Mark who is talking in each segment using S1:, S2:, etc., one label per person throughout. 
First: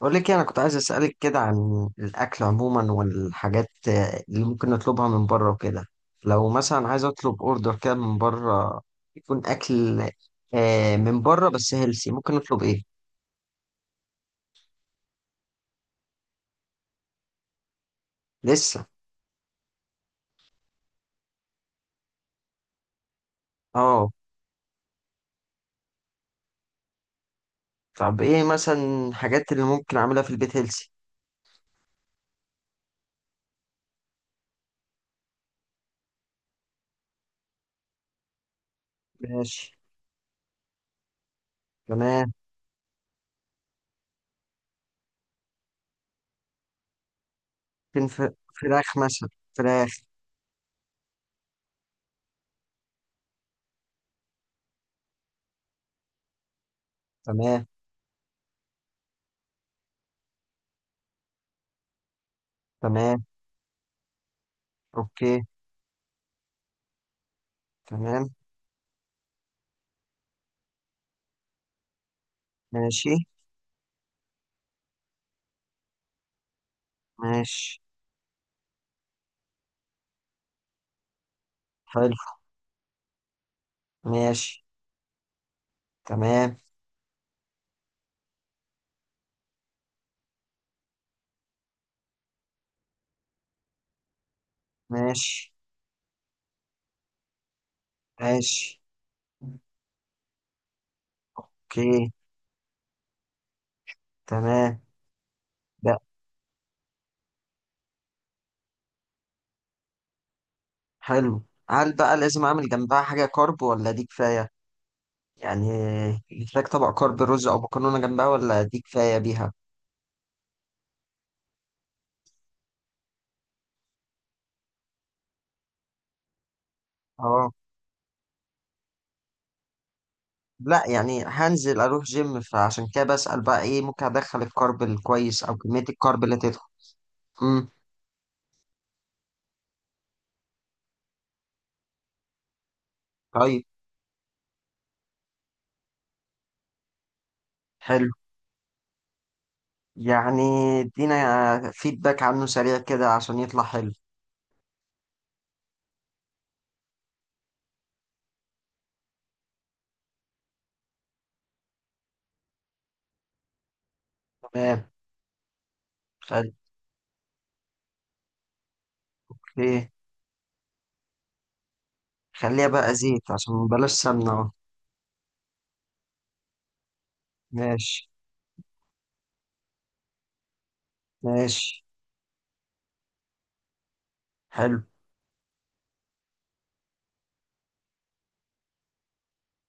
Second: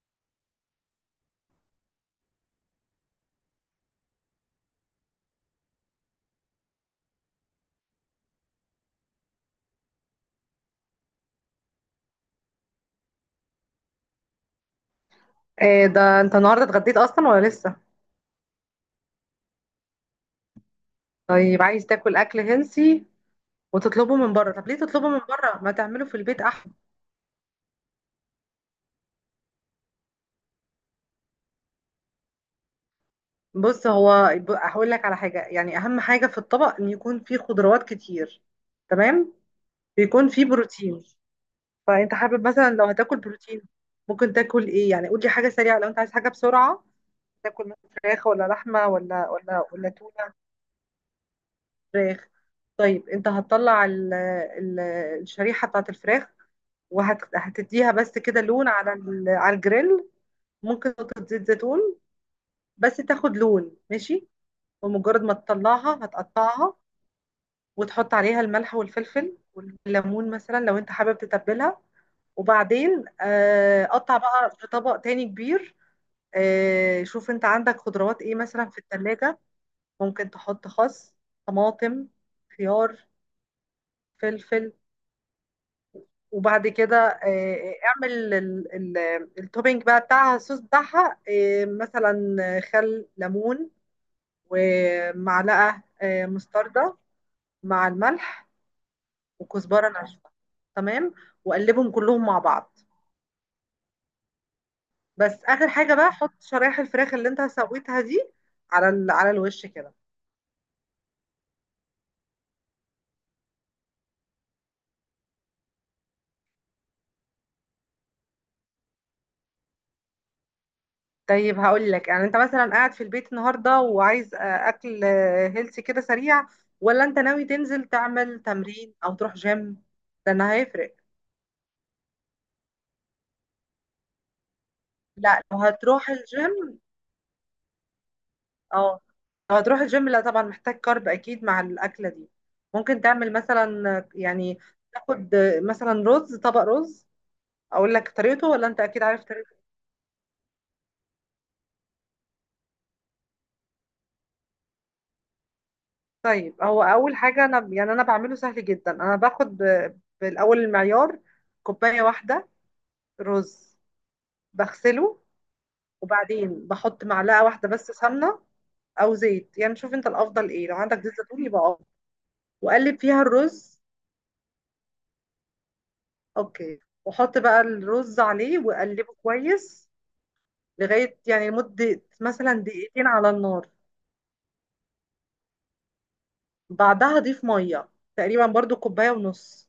S1: بقول لك إيه، انا كنت عايز اسالك كده عن الاكل عموما والحاجات اللي ممكن نطلبها من بره وكده. لو مثلا عايز اطلب اوردر كده من بره يكون اكل من بره بس هيلسي ممكن نطلب ايه؟
S2: ايه ده، انت النهارده اتغديت اصلا ولا لسه؟
S1: لسه.
S2: طيب عايز تاكل اكل هنسي
S1: اه.
S2: وتطلبه من بره؟ طب ليه تطلبه من بره؟ ما تعمله في البيت احسن.
S1: طب ايه مثلا الحاجات اللي ممكن اعملها في البيت هيلسي؟
S2: بص، هو هقول لك على حاجه، يعني اهم حاجه في الطبق ان يكون فيه خضروات كتير. تمام.
S1: ماشي.
S2: ويكون فيه بروتين. فانت
S1: تمام.
S2: حابب مثلا لو هتاكل بروتين، ممكن تاكل ايه؟ يعني قول لي حاجه سريعه، لو انت عايز حاجه بسرعه، تاكل مثلا
S1: فين ف-
S2: فراخ ولا لحمه
S1: فراخ مثلا.
S2: ولا
S1: فراخ.
S2: تونه؟ فراخ. طيب انت هتطلع الشريحه بتاعت الفراخ،
S1: تمام.
S2: وهتديها بس كده لون على على الجريل. ممكن نقطة زيت زيتون، بس
S1: تمام.
S2: تاخد لون. ماشي. ومجرد ما
S1: اوكي.
S2: تطلعها هتقطعها، وتحط
S1: تمام.
S2: عليها الملح والفلفل والليمون، مثلا لو انت حابب تتبلها. وبعدين
S1: ماشي.
S2: قطع بقى في طبق تاني كبير. شوف انت عندك
S1: ماشي.
S2: خضروات ايه مثلا في التلاجة. ممكن تحط خس، طماطم،
S1: حلو.
S2: خيار،
S1: ماشي.
S2: فلفل.
S1: تمام.
S2: وبعد كده اعمل ال- التوبينج بقى بتاعها، الصوص بتاعها، مثلا خل ليمون،
S1: ماشي.
S2: ومعلقة مستردة مع الملح،
S1: ماشي.
S2: وكزبرة ناشفة. تمام. وقلبهم
S1: اوكي.
S2: كلهم مع بعض.
S1: تمام.
S2: بس اخر حاجة
S1: لا.
S2: بقى، حط شرايح الفراخ اللي انت سويتها دي على على الوش كده.
S1: حلو. هل بقى لازم اعمل جنبها حاجة كارب ولا دي كفاية؟ يعني محتاج طبق كارب رز او مكرونة جنبها ولا دي كفاية بيها؟
S2: طيب هقول لك، يعني انت مثلا قاعد في البيت النهارده وعايز اكل هيلثي كده سريع، ولا انت ناوي
S1: اه.
S2: تنزل تعمل تمرين او تروح جيم؟ ده انا
S1: لا
S2: هيفرق.
S1: يعني هنزل اروح جيم، فعشان كده بسأل بقى ايه ممكن ادخل الكارب
S2: لا،
S1: الكويس او
S2: لو
S1: كمية
S2: هتروح
S1: الكارب اللي تدخل.
S2: الجيم،
S1: امم.
S2: اه، لو هتروح الجيم لا طبعا محتاج كارب اكيد مع الاكله دي. ممكن تعمل
S1: طيب.
S2: مثلا يعني، تاخد مثلا رز، طبق رز. اقول لك
S1: حلو.
S2: طريقته ولا انت اكيد عارف طريقته؟
S1: يعني ادينا فيدباك عنه سريع كده عشان يطلع حلو.
S2: طيب هو اول حاجه، انا يعني بعمله سهل جدا. انا باخد بالاول المعيار، كوبايه واحده رز.
S1: تمام.
S2: بغسله،
S1: خل...
S2: وبعدين بحط معلقه واحده بس سمنه او زيت، يعني
S1: اوكي.
S2: شوف انت الافضل ايه، لو عندك زيت زيتون يبقى افضل.
S1: خليها بقى
S2: واقلب فيها
S1: زيت عشان
S2: الرز.
S1: بلاش سمنة اهو.
S2: اوكي. واحط بقى
S1: ماشي.
S2: الرز عليه واقلبه كويس لغايه يعني
S1: ماشي.
S2: لمده مثلا دقيقتين على النار.
S1: حلو.
S2: بعدها اضيف ميه، تقريبا برضو كوبايه ونص،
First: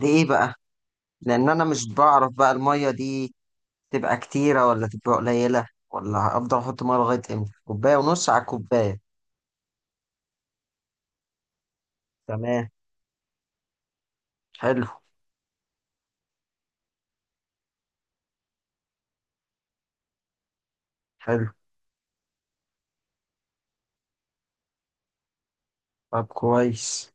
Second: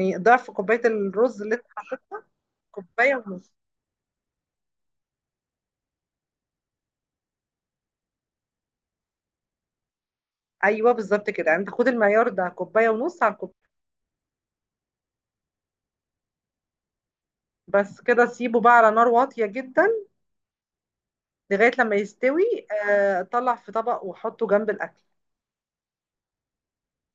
S1: دي ايه
S2: ضعف
S1: بقى؟
S2: كوبايه الرز
S1: لان
S2: اللي
S1: انا
S2: انت
S1: مش
S2: حطيت.
S1: بعرف بقى المية
S2: كوبايه
S1: دي
S2: ونص.
S1: تبقى كتيرة ولا تبقى قليلة ولا افضل احط مية لغاية امتى، كوباية ونص على الكوباية؟
S2: ايوه، بالظبط كده. يعني انت خد المعيار ده،
S1: تمام.
S2: كوبايه ونص على الكوبايه.
S1: حلو.
S2: بس كده، سيبه بقى على نار واطيه جدا
S1: حلو.
S2: لغايه لما يستوي. طلع في طبق وحطه جنب الاكل.
S1: طب كويس.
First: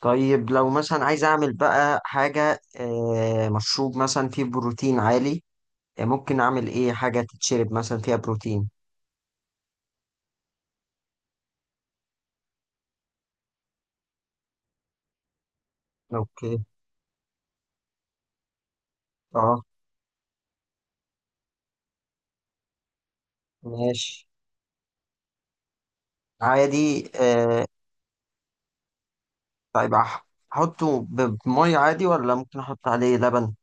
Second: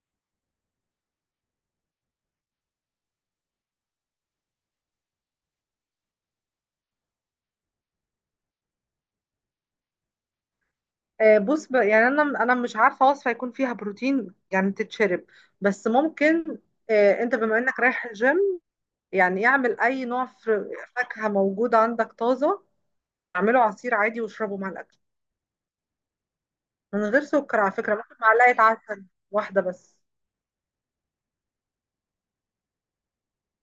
S1: طيب لو مثلا عايز اعمل بقى حاجة مشروب مثلا فيه بروتين عالي، ممكن اعمل ايه حاجة تتشرب مثلا فيها بروتين؟
S2: بص، يعني انا مش عارفه وصفه يكون فيها بروتين يعني تتشرب، بس
S1: اوكي.
S2: ممكن. انت بما انك رايح الجيم، يعني
S1: اه.
S2: اعمل اي نوع فاكهه موجود عندك طازه، اعمله عصير عادي
S1: ماشي.
S2: واشربه مع الاكل. من
S1: عادي.
S2: غير سكر على فكره، ممكن معلقه عسل واحده
S1: طيب
S2: بس.
S1: احطه بمية عادي ولا ممكن احط عليه لبن؟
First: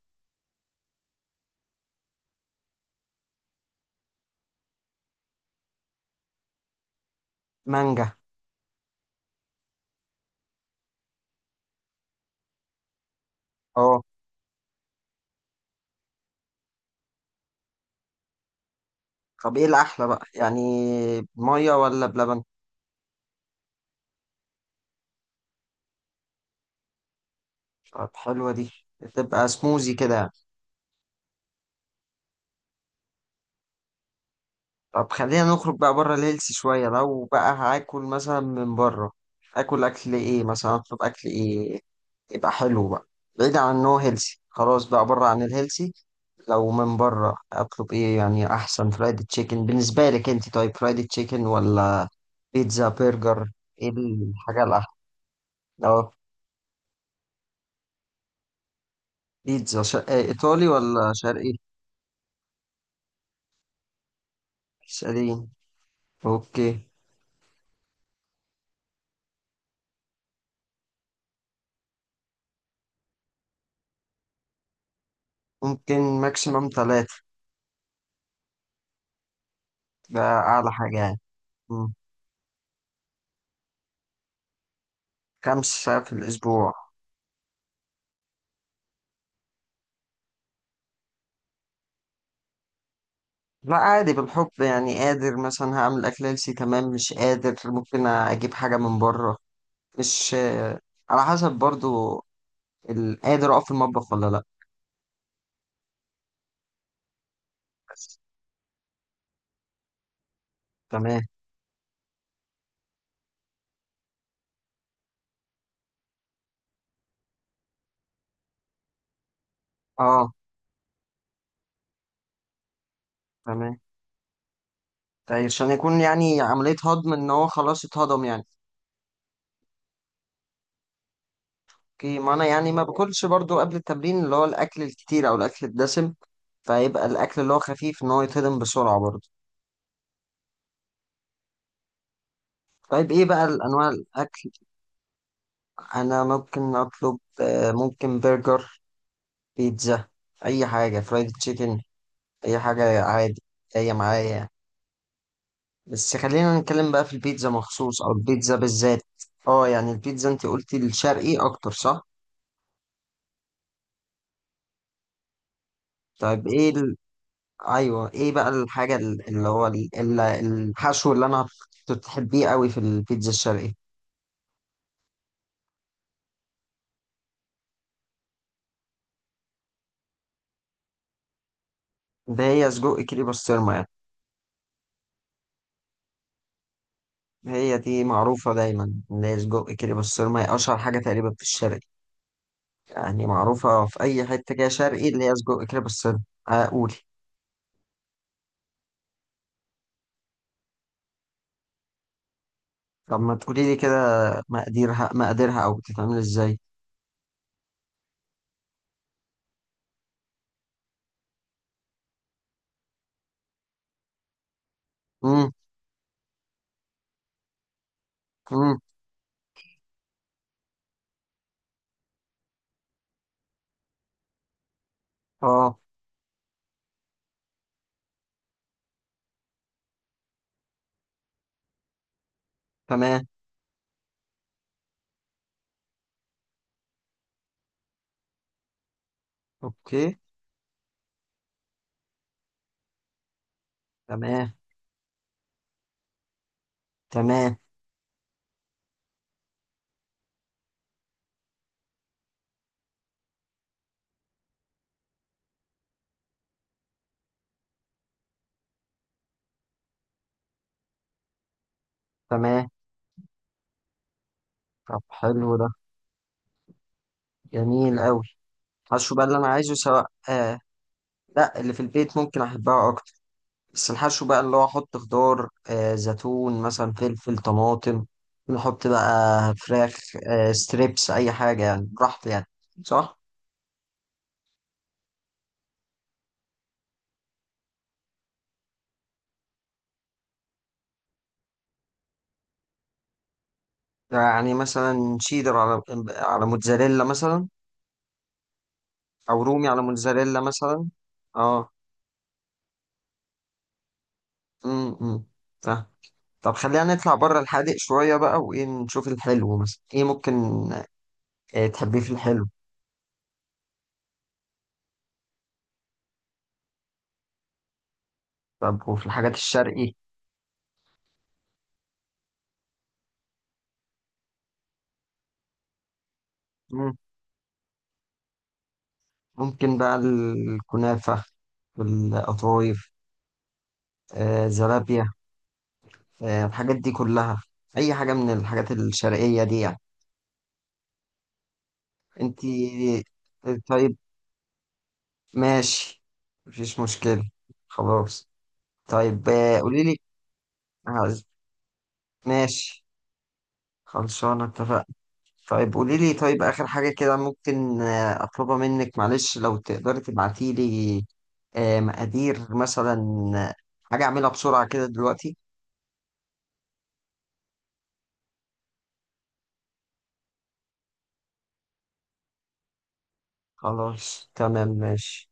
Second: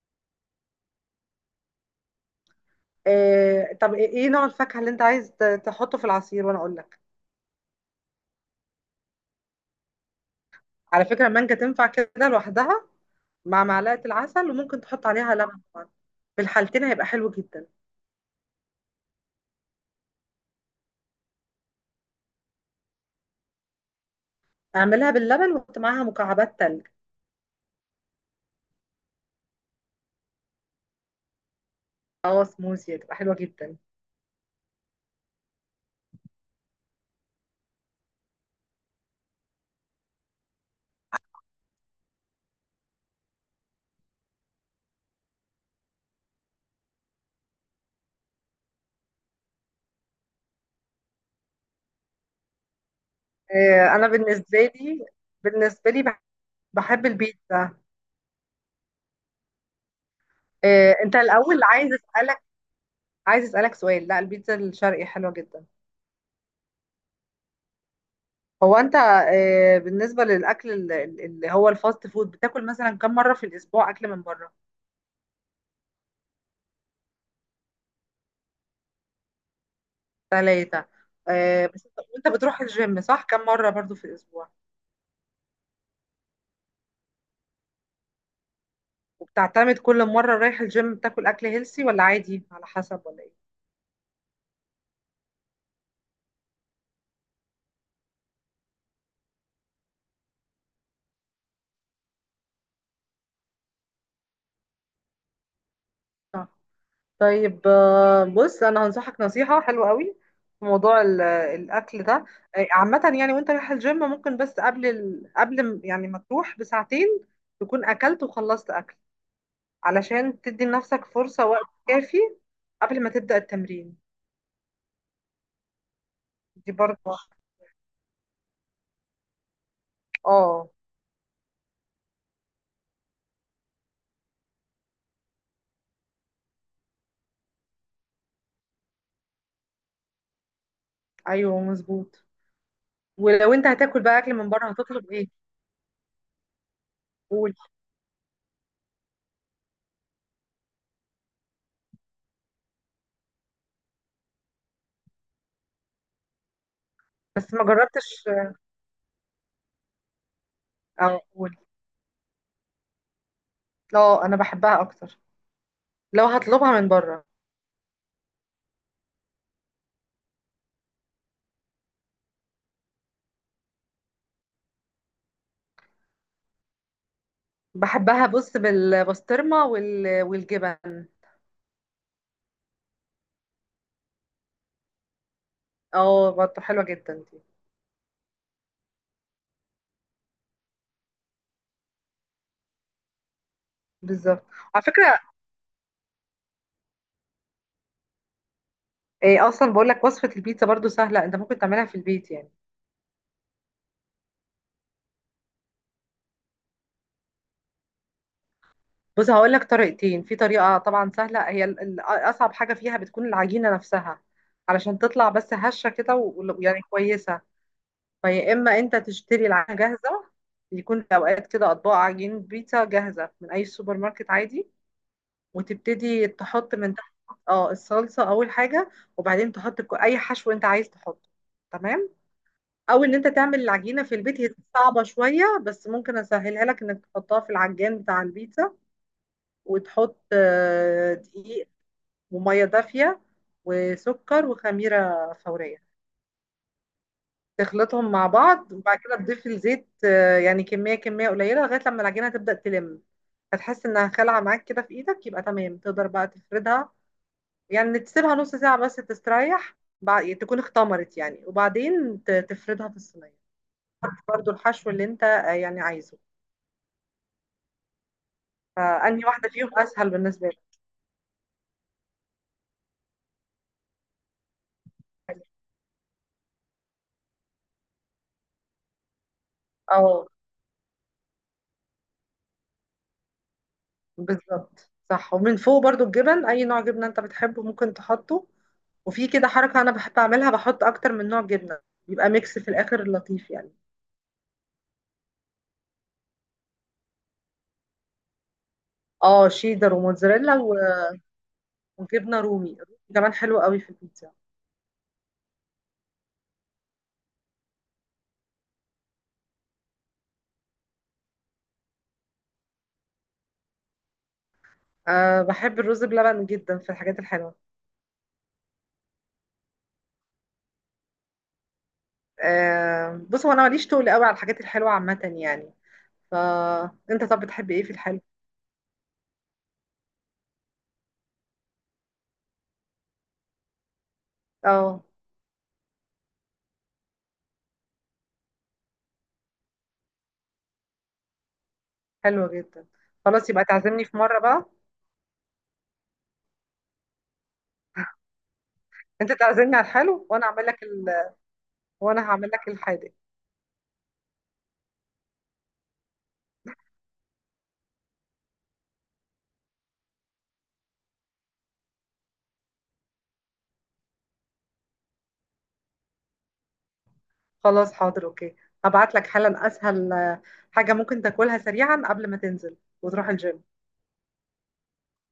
S2: طب ايه، نوع الفاكهه اللي انت عايز تحطه في العصير وانا اقول لك؟
S1: مانجا.
S2: على فكره، المانجا تنفع كده لوحدها مع
S1: اه.
S2: معلقه العسل، وممكن تحط عليها لبن طبعا. في الحالتين هيبقى حلو جدا.
S1: طب ايه الاحلى بقى يعني، بميه ولا بلبن؟
S2: اعملها باللبن وحط معاها مكعبات تلج.
S1: طب حلوه دي. تبقى سموزي كده يعني.
S2: اه، سموزي هتبقى حلوة جدا.
S1: طب خلينا نخرج بقى بره الهيلثي شويه، لو بقى هاكل مثلا من بره اكل، اكل ايه مثلا، اطلب اكل ايه يبقى حلو بقى بعيد عن انه هيلثي؟ خلاص بقى بره عن الهيلثي، لو من بره اطلب ايه يعني احسن؟ فرايد تشيكن بالنسبه لك انت، طيب فرايد تشيكن ولا بيتزا برجر؟ ايه
S2: انا
S1: الحاجه
S2: بالنسبة
S1: الاحلى؟
S2: لي، بالنسبة لي
S1: اه.
S2: بح- بحب البيتزا.
S1: بيتزا شرق ايطالي ولا
S2: انت
S1: شرقي؟
S2: الاول، عايز اسألك سؤال. لا، البيتزا الشرقي حلوة
S1: شرقي.
S2: جدا.
S1: اوكي.
S2: هو انت بالنسبة للاكل اللي هو الفاست فود، بتاكل مثلا كم مرة في الاسبوع اكل من بره؟
S1: ممكن ماكسيموم ثلاثة، ده أعلى
S2: ثلاثة؟
S1: حاجة يعني.
S2: بس
S1: مم.
S2: انت، وانت بتروح الجيم صح، كم مرة برضو في الاسبوع؟
S1: 5 ساعات في الأسبوع.
S2: وبتعتمد كل مرة رايح الجيم بتاكل اكل هيلسي ولا عادي على حسب، ولا ايه؟
S1: لا عادي بالحب يعني، قادر مثلا هعمل أكل هيلسي تمام، مش قادر ممكن أجيب حاجة من بره. مش. على حسب برضو، قادر أقف في المطبخ ولا لأ.
S2: صح. طيب،
S1: بس.
S2: بص انا هنصحك نصيحه حلوه قوي في موضوع
S1: تمام.
S2: الاكل ده. عامه يعني، وانت رايح الجيم، ممكن بس يعني ما تروح بساعتين تكون اكلت وخلصت اكل،
S1: أه.
S2: علشان تدي لنفسك فرصه، وقت كافي قبل ما تبدا
S1: تمام.
S2: التمرين.
S1: طيب عشان يكون يعني
S2: دي
S1: عملية هضم،
S2: برضه.
S1: إن هو خلاص اتهضم يعني.
S2: اه.
S1: أوكي، ما أنا يعني ما باكلش برضو قبل التمرين اللي هو الأكل الكتير أو الأكل الدسم، فيبقى الأكل اللي هو خفيف إن هو يتهضم بسرعة برضو.
S2: ايوه مظبوط.
S1: طيب ايه بقى
S2: ولو انت
S1: الانواع
S2: هتاكل بقى اكل من
S1: الاكل؟
S2: بره، هتطلب ايه؟
S1: انا ممكن اطلب
S2: قول.
S1: ممكن برجر، بيتزا، اي حاجه فرايد تشيكن، اي حاجه عادي جايه معايا. بس خلينا نتكلم بقى في البيتزا
S2: بس ما
S1: مخصوص، او
S2: جربتش.
S1: البيتزا بالذات. اه يعني البيتزا انت قلتي
S2: اه،
S1: الشرقي
S2: قول.
S1: اكتر، صح؟
S2: لا، انا بحبها اكتر لو
S1: طيب ايه
S2: هطلبها من بره.
S1: ايوه، ايه بقى الحاجه اللي هو الحشو اللي انا كنت بتحبيه قوي في البيتزا الشرقي؟
S2: بحبها، بص، بالبسطرمة والجبن.
S1: ده هي سجق كيري بسطرمه يعني.
S2: اه، برضه حلوة جدا دي،
S1: هي دي معروفه دايما ان هي سجق كيري بسطرمه، هي اشهر حاجه تقريبا في الشرق. يعني معروفة في أي
S2: بالظبط.
S1: حتة كده
S2: على
S1: شرقي
S2: فكرة،
S1: اللي هي سجق كده بالسن. أقول.
S2: إيه اصلا بقول لك وصفة البيتزا برضه سهلة، انت ممكن تعملها في البيت يعني.
S1: طب ما تقولي لي كده مقاديرها، مقاديرها أو بتتعمل إزاي؟
S2: بص، هقول لك طريقتين. في طريقة طبعا سهلة، هي اصعب حاجة فيها بتكون العجينة نفسها، علشان تطلع
S1: مم.
S2: بس هشة كده ويعني كويسة. فيا اما
S1: مم.
S2: انت تشتري العجينة جاهزة، يكون في اوقات كده اطباق عجين بيتزا جاهزة من اي سوبر ماركت عادي،
S1: أه.
S2: وتبتدي تحط من تحت، اه، الصلصة أول حاجة، وبعدين تحط أي حشو أنت عايز تحطه. تمام. أو إن
S1: تمام.
S2: أنت تعمل العجينة في البيت، هي صعبة شوية، بس ممكن أسهلها لك إنك تحطها في العجان بتاع البيتزا، وتحط
S1: أوكي.
S2: دقيق، ومية دافية، وسكر،
S1: تمام.
S2: وخميرة فورية.
S1: تمام.
S2: تخلطهم مع بعض، وبعد كده تضيف الزيت، يعني كمية قليلة لغاية لما العجينة تبدأ تلم. هتحس إنها خلعة معاك كده في إيدك، يبقى تمام تقدر بقى تفردها. يعني تسيبها نص ساعة بس تستريح، بعد تكون اختمرت يعني، وبعدين
S1: تمام.
S2: تفردها في الصينية. حط برضو الحشو
S1: طب
S2: اللي انت
S1: حلو ده،
S2: يعني عايزه.
S1: جميل أوي. الحشو بقى
S2: فأنهي
S1: اللي أنا
S2: واحدة فيهم
S1: عايزه سواء
S2: أسهل بالنسبة لك؟
S1: آه. لا اللي في البيت ممكن أحبها أكتر. بس الحشو بقى اللي هو أحط خضار، زيتون مثلا، فلفل، طماطم، نحط بقى فراخ،
S2: اه،
S1: ستريبس، أي حاجة يعني، براحتي يعني، صح؟
S2: بالظبط صح. ومن فوق برضو الجبن، أي نوع جبنة انت بتحبه ممكن تحطه. وفي كده حركة أنا بحب أعملها، بحط أكتر من نوع جبنة، يبقى ميكس في الآخر لطيف يعني.
S1: يعني مثلا شيدر على موتزاريلا مثلا. او
S2: اه،
S1: رومي على
S2: شيدر
S1: موتزاريلا
S2: وموتزاريلا
S1: مثلا. اه.
S2: وجبنة رومي. الرومي كمان حلو قوي في البيتزا.
S1: امم. فاهم. طب خلينا نطلع بره الحادق شويه بقى، وايه نشوف الحلو مثلا ايه ممكن تحبيه في الحلو؟
S2: أه، بحب الرز بلبن جدا في الحاجات الحلوة.
S1: طب وفي الحاجات الشرقي؟
S2: بص، هو انا ماليش طول قوي على الحاجات الحلوه عامه يعني.
S1: مم.
S2: فانت، طب بتحب ايه في الحلو؟
S1: ممكن بقى الكنافه، والقطايف،
S2: اه،
S1: زلابيا، الحاجات دي كلها، اي حاجه من الحاجات الشرقيه دي يعني انت.
S2: حلوه جدا. خلاص، يبقى
S1: طيب.
S2: تعزمني في مره بقى.
S1: ماشي. مفيش مشكله. خلاص. طيب
S2: انت تعزمني
S1: قولي
S2: على
S1: لي.
S2: الحلو وانا اعمل لك
S1: عايز-
S2: وانا هعمل لك
S1: ماشي.
S2: الحادق.
S1: خلصانة. اتفقنا. طيب قولي لي، طيب آخر حاجة كده ممكن أطلبها منك، معلش لو تقدري تبعتي لي مقادير مثلا، آه، حاجة أعملها بسرعة كده دلوقتي.
S2: خلاص، حاضر. اوكي، هبعت لك حالا اسهل حاجه ممكن تاكلها سريعا قبل ما تنزل وتروح الجيم.
S1: خلاص. تمام. ماشي.